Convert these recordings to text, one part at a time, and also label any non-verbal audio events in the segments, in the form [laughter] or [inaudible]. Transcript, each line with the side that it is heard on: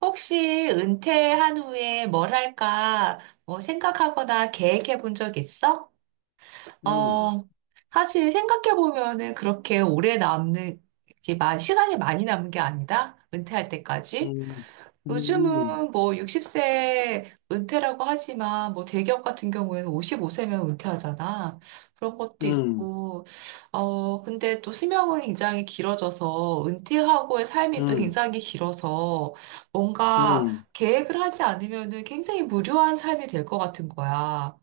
right: 혹시 은퇴한 후에 뭘 할까 뭐 생각하거나 계획해 본 적 있어?
left: 음,
right: 어, 사실 생각해 보면은 그렇게 오래 남는, 이렇게 시간이 많이 남은 게 아니다. 은퇴할 때까지.
left: 음, 음,
right: 요즘은 뭐 60세 은퇴라고 하지만 뭐 대기업 같은 경우에는 55세면 은퇴하잖아. 그런 것도
left: 음,
right: 있고, 근데 또 수명은 굉장히 길어져서 은퇴하고의 삶이 또
left: 음,
right: 굉장히 길어서 뭔가
left: 음,
right: 계획을 하지 않으면은 굉장히 무료한 삶이 될 것 같은 거야.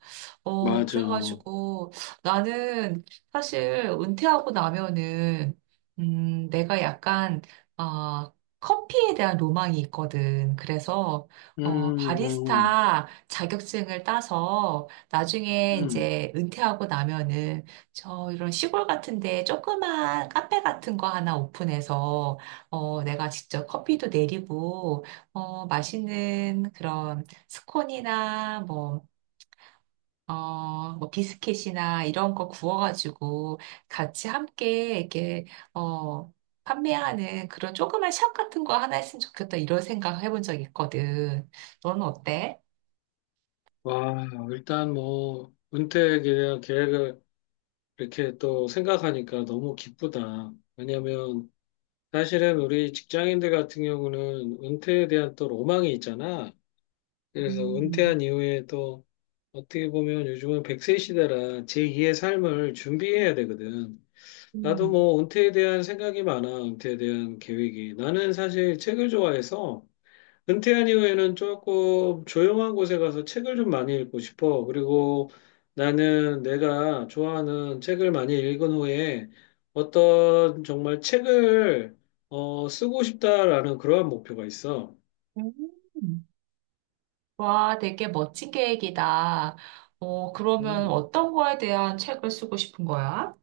left: 맞아.
right: 그래가지고 나는 사실 은퇴하고 나면은 내가 약간 아, 커피에 대한 로망이 있거든. 그래서
left: 음,
right: 바리스타 자격증을 따서 나중에
left: 음.
right: 이제 은퇴하고 나면은 저 이런 시골 같은데 조그만 카페 같은 거 하나 오픈해서 내가 직접 커피도 내리고 맛있는 그런 스콘이나 뭐 비스켓이나 이런 거 구워가지고 같이 함께 이렇게, 어, 판매하는 그런 조그만 샵 같은 거 하나 했으면 좋겠다, 이런 생각 해본 적 있거든. 너는 어때?
left: 와, 일단 뭐, 은퇴 계획, 계획을 이렇게 또 생각하니까 너무 기쁘다. 왜냐면, 사실은 우리 직장인들 같은 경우는 은퇴에 대한 또 로망이 있잖아. 그래서
right: 음,
left: 은퇴한 이후에 또, 어떻게 보면 요즘은 백세 시대라 제2의 삶을 준비해야 되거든. 나도
right: 음.
left: 뭐 은퇴에 대한 생각이 많아. 은퇴에 대한 계획이. 나는 사실 책을 좋아해서 은퇴한 이후에는 조금 조용한 곳에 가서 책을 좀 많이 읽고 싶어. 그리고 나는 내가 좋아하는 책을 많이 읽은 후에 어떤 정말 책을 쓰고 싶다라는 그러한 목표가 있어.
right: 음. 와, 되게 멋진 계획이다. 그러면
left: 음.
right: 어떤 거에 대한 책을 쓰고 싶은 거야?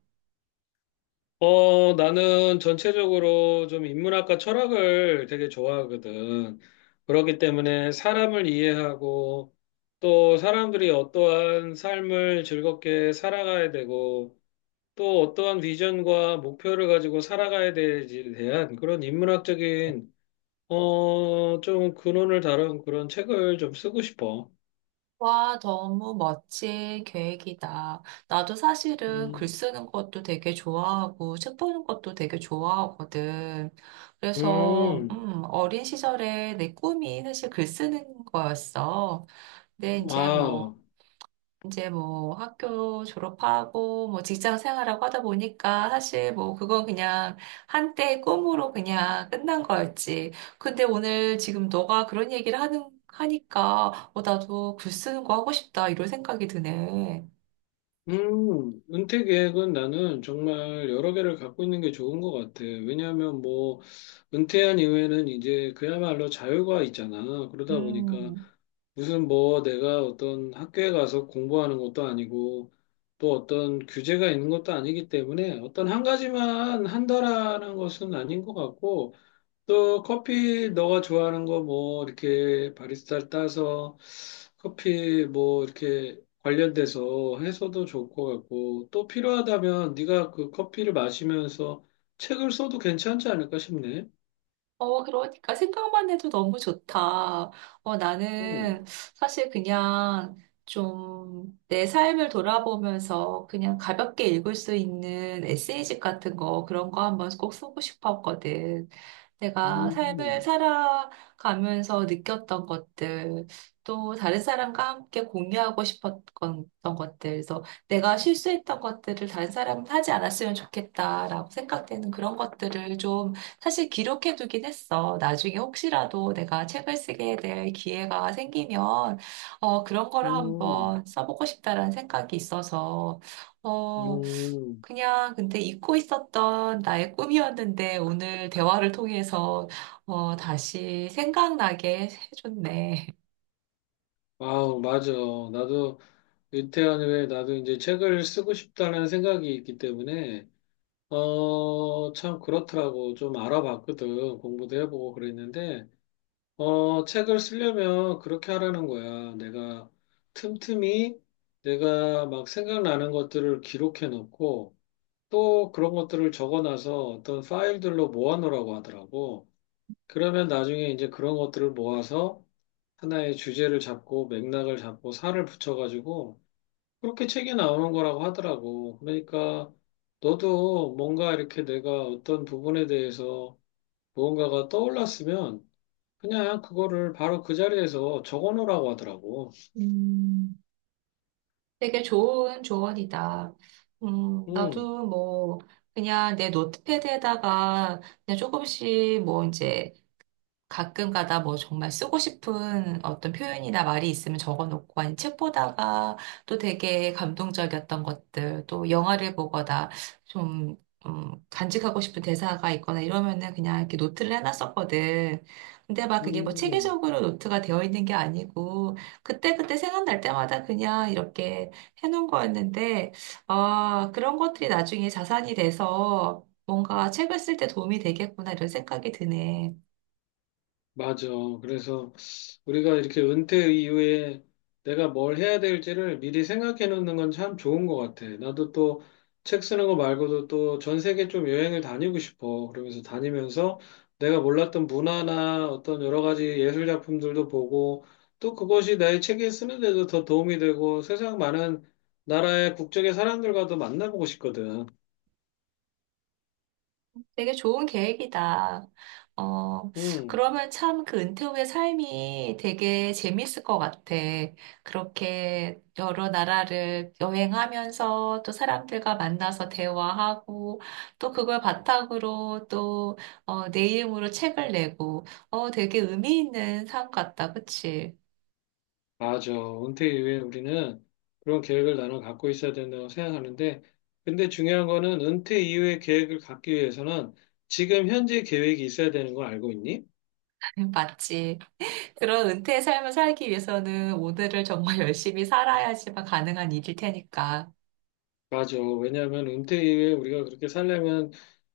left: 나는 전체적으로 좀 인문학과 철학을 되게 좋아하거든. 그렇기 때문에 사람을 이해하고 또 사람들이 어떠한 삶을 즐겁게 살아가야 되고 또 어떠한 비전과 목표를 가지고 살아가야 되지에 대한 그런 인문학적인 좀 근원을 다룬 그런 책을 좀 쓰고 싶어.
right: 와, 너무 멋진 계획이다. 나도 사실은 글
left: 음,
right: 쓰는 것도 되게 좋아하고, 책 보는 것도 되게 좋아하거든. 그래서,
left: 음,
right: 어린 시절에 내 꿈이 사실 글 쓰는 거였어. 근데 이제
left: 아.
right: 뭐, 이제 뭐 학교 졸업하고 뭐 직장 생활하고 하다 보니까 사실 뭐 그건 그냥 한때의 꿈으로 그냥 끝난 거였지. 근데 오늘 지금 너가 그런 얘기를 하니까 나도 글 쓰는 거 하고 싶다 이런 생각이 드네.
left: 은퇴 계획은 나는 정말 여러 개를 갖고 있는 게 좋은 것 같아. 왜냐하면 뭐, 은퇴한 이후에는 이제 그야말로 자유가 있잖아. 그러다 보니까
right: 음.
left: 무슨 뭐 내가 어떤 학교에 가서 공부하는 것도 아니고 또 어떤 규제가 있는 것도 아니기 때문에 어떤 한 가지만 한다라는 것은 아닌 것 같고 또 커피 너가 좋아하는 거 뭐 이렇게 바리스타를 따서 커피 뭐 이렇게 관련돼서 해서도 좋을 것 같고 또 필요하다면 네가 그 커피를 마시면서 책을 써도 괜찮지 않을까 싶네.
right: 그러니까 생각만 해도 너무 좋다. 나는
left: 음,
right: 사실 그냥 좀 내 삶을 돌아보면서 그냥 가볍게 읽을 수 있는 에세이집 같은 거, 그런 거 한번 꼭 쓰고 싶었거든. 내가 삶을
left: 음,
right: 살아가면서 느꼈던 것들, 또 다른 사람과 함께 공유하고 싶었던 것들, 그래서 내가 실수했던 것들을 다른 사람은 하지 않았으면 좋겠다라고 생각되는 그런 것들을 좀 사실 기록해두긴 했어. 나중에 혹시라도 내가 책을 쓰게 될 기회가 생기면, 그런 거를
left: 음,
right: 한번 써보고 싶다라는 생각이 있어서, 어,
left: 음.
right: 그냥 근데 잊고 있었던 나의 꿈이었는데 오늘 대화를 통해서, 다시 생각나게 해줬네.
left: 아우, 맞아. 나도 은퇴한 후에 나도 이제 책을 쓰고 싶다는 생각이 있기 때문에 참 그렇더라고. 좀 알아봤거든. 공부도 해보고 그랬는데 책을 쓰려면 그렇게 하라는 거야. 내가 틈틈이 내가 막 생각나는 것들을 기록해 놓고 또 그런 것들을 적어 놔서 어떤 파일들로 모아 놓으라고 하더라고. 그러면 나중에 이제 그런 것들을 모아서 하나의 주제를 잡고 맥락을 잡고 살을 붙여가지고 그렇게 책이 나오는 거라고 하더라고. 그러니까 너도 뭔가 이렇게 내가 어떤 부분에 대해서 무언가가 떠올랐으면 그냥 그거를 바로 그 자리에서 적어 놓으라고 하더라고.
right: 음, 되게 좋은 조언이다.
left: 음,
right: 나도 뭐, 그냥 내 노트패드에다가 그냥 조금씩 뭐 이제 가끔 가다 뭐 정말 쓰고 싶은 어떤 표현이나 말이 있으면 적어놓고 아니 책 보다가 또 되게 감동적이었던 것들 또 영화를 보거나 좀 간직하고 싶은 대사가 있거나 이러면은 그냥 이렇게 노트를 해놨었거든. 근데 막 그게 뭐
left: 음,
right: 체계적으로 노트가 되어 있는 게 아니고 그때그때 생각날 때마다 그냥 이렇게 해놓은 거였는데 아 그런 것들이 나중에 자산이 돼서 뭔가 책을 쓸 때 도움이 되겠구나 이런 생각이 드네.
left: 맞아. 그래서 우리가 이렇게 은퇴 이후에 내가 뭘 해야 될지를 미리 생각해 놓는 건 참 좋은 것 같아. 나도 또 책 쓰는 거 말고도 또 전 세계 좀 여행을 다니고 싶어. 그러면서 다니면서 내가 몰랐던 문화나 어떤 여러 가지 예술 작품들도 보고 또 그것이 나의 책에 쓰는데도 더 도움이 되고 세상 많은 나라의 국적의 사람들과도 만나보고 싶거든.
right: 되게 좋은 계획이다. 어,
left: 음.
right: 그러면 참 그 은퇴 후의 삶이 되게 재밌을 것 같아. 그렇게 여러 나라를 여행하면서 또 사람들과 만나서 대화하고 또 그걸 바탕으로 또, 내 이름으로 책을 내고, 되게 의미 있는 삶 같다. 그치?
left: 맞아. 은퇴 이후에 우리는 그런 계획을 나눠 갖고 있어야 된다고 생각하는데, 근데 중요한 거는 은퇴 이후에 계획을 갖기 위해서는 지금 현재 계획이 있어야 되는 거 알고 있니?
right: [laughs] 맞지. 그런 은퇴의 삶을 살기 위해서는 오늘을 정말 [laughs] 열심히 살아야지만 가능한 일일 테니까.
left: 맞아. 왜냐하면 은퇴 이후에 우리가 그렇게 살려면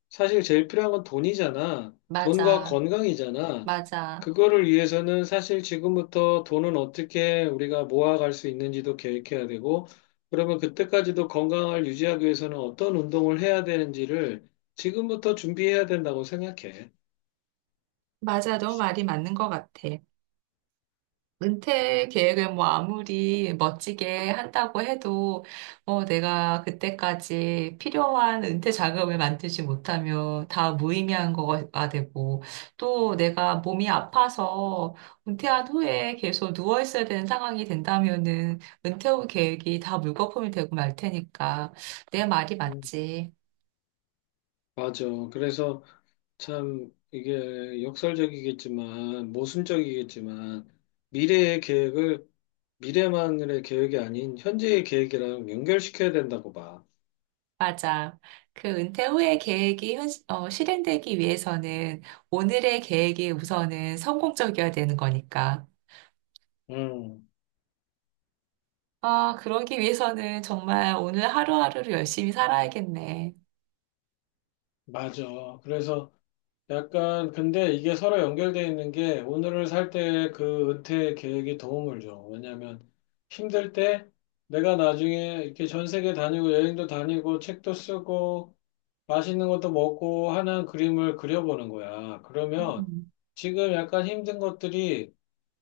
left: 사실 제일 필요한 건 돈이잖아. 돈과
right: 맞아.
left: 건강이잖아.
right: 맞아.
left: 그거를 위해서는 사실 지금부터 돈은 어떻게 우리가 모아갈 수 있는지도 계획해야 되고, 그러면 그때까지도 건강을 유지하기 위해서는 어떤 운동을 해야 되는지를 지금부터 준비해야 된다고 생각해.
right: 맞아, 너 말이 맞는 것 같아. 은퇴 계획을 뭐 아무리 멋지게 한다고 해도, 내가 그때까지 필요한 은퇴 자금을 만들지 못하면 다 무의미한 거가 되고, 또 내가 몸이 아파서 은퇴한 후에 계속 누워 있어야 되는 상황이 된다면은 은퇴 후 계획이 다 물거품이 되고 말 테니까, 내 말이
left: 음.
right: 맞지.
left: 맞아. 그래서 참 이게 역설적이겠지만, 모순적이겠지만, 미래의 계획을 미래만의 계획이 아닌 현재의 계획이랑 연결시켜야 된다고 봐.
right: 맞아. 그 은퇴 후의 계획이 실행되기 위해서는 오늘의 계획이 우선은 성공적이어야 되는 거니까.
left: 음.
right: 아, 그러기 위해서는 정말 오늘 하루하루를 열심히 살아야겠네.
left: 맞아. 그래서 약간 근데 이게 서로 연결돼 있는 게 오늘을 살 때 그 은퇴 계획이 도움을 줘. 왜냐면 힘들 때 내가 나중에 이렇게 전 세계 다니고 여행도 다니고 책도 쓰고 맛있는 것도 먹고 하는 그림을 그려보는 거야. 그러면
right: 음.
left: 지금 약간 힘든 것들이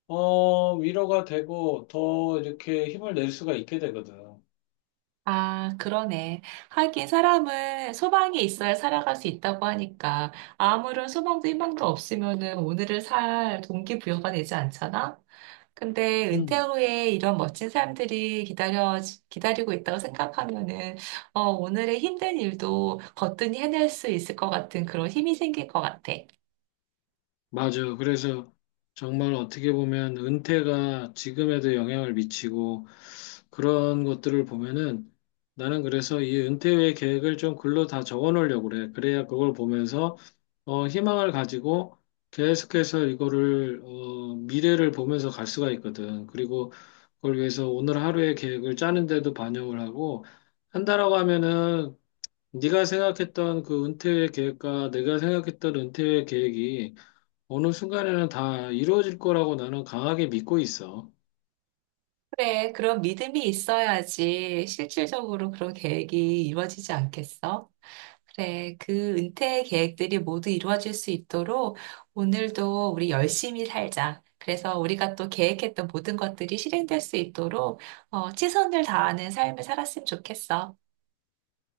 left: 위로가 되고 더 이렇게 힘을 낼 수가 있게 되거든.
right: 아, 그러네. 하긴 사람은 소망이 있어야 살아갈 수 있다고 하니까 아무런 소망도 희망도 없으면은 오늘을 살 동기부여가 되지 않잖아? 근데 은퇴
left: 음.
right: 후에 이런 멋진 기다리고 있다고 생각하면은 오늘의 힘든 일도 거뜬히 해낼 수 있을 것 같은 그런 힘이 생길 것 같아.
left: 맞아. 그래서 정말 어떻게 보면 은퇴가 지금에도 영향을 미치고 그런 것들을 보면은 나는 그래서 이 은퇴 후의 계획을 좀 글로 다 적어 놓으려고 그래. 그래야 그걸 보면서 희망을 가지고 계속해서 이거를 미래를 보면서 갈 수가 있거든. 그리고 그걸 위해서 오늘 하루의 계획을 짜는데도 반영을 하고 한다라고 하면은 네가 생각했던 그 은퇴 후의 계획과 내가 생각했던 은퇴 후의 계획이 어느 순간에는 다 이루어질 거라고 나는 강하게 믿고 있어.
right: 그래, 그런 믿음이 있어야지 실질적으로 그런 계획이 이루어지지 않겠어? 그래, 그 은퇴 계획들이 모두 이루어질 수 있도록 오늘도 우리 열심히 살자. 그래서 우리가 또 계획했던 모든 것들이 실행될 수 있도록 최선을 다하는 삶을 살았으면 좋겠어.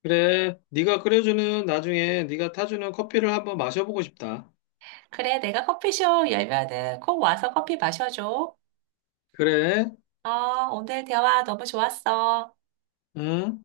left: 그래, 네가 끓여주는 나중에 네가 타주는 커피를 한번 마셔보고 싶다.
right: 그래, 내가 커피숍 열면은 꼭 와서 커피 마셔줘.
left: 그래,
right: 어, 오늘 대화 너무 좋았어.
left: 응?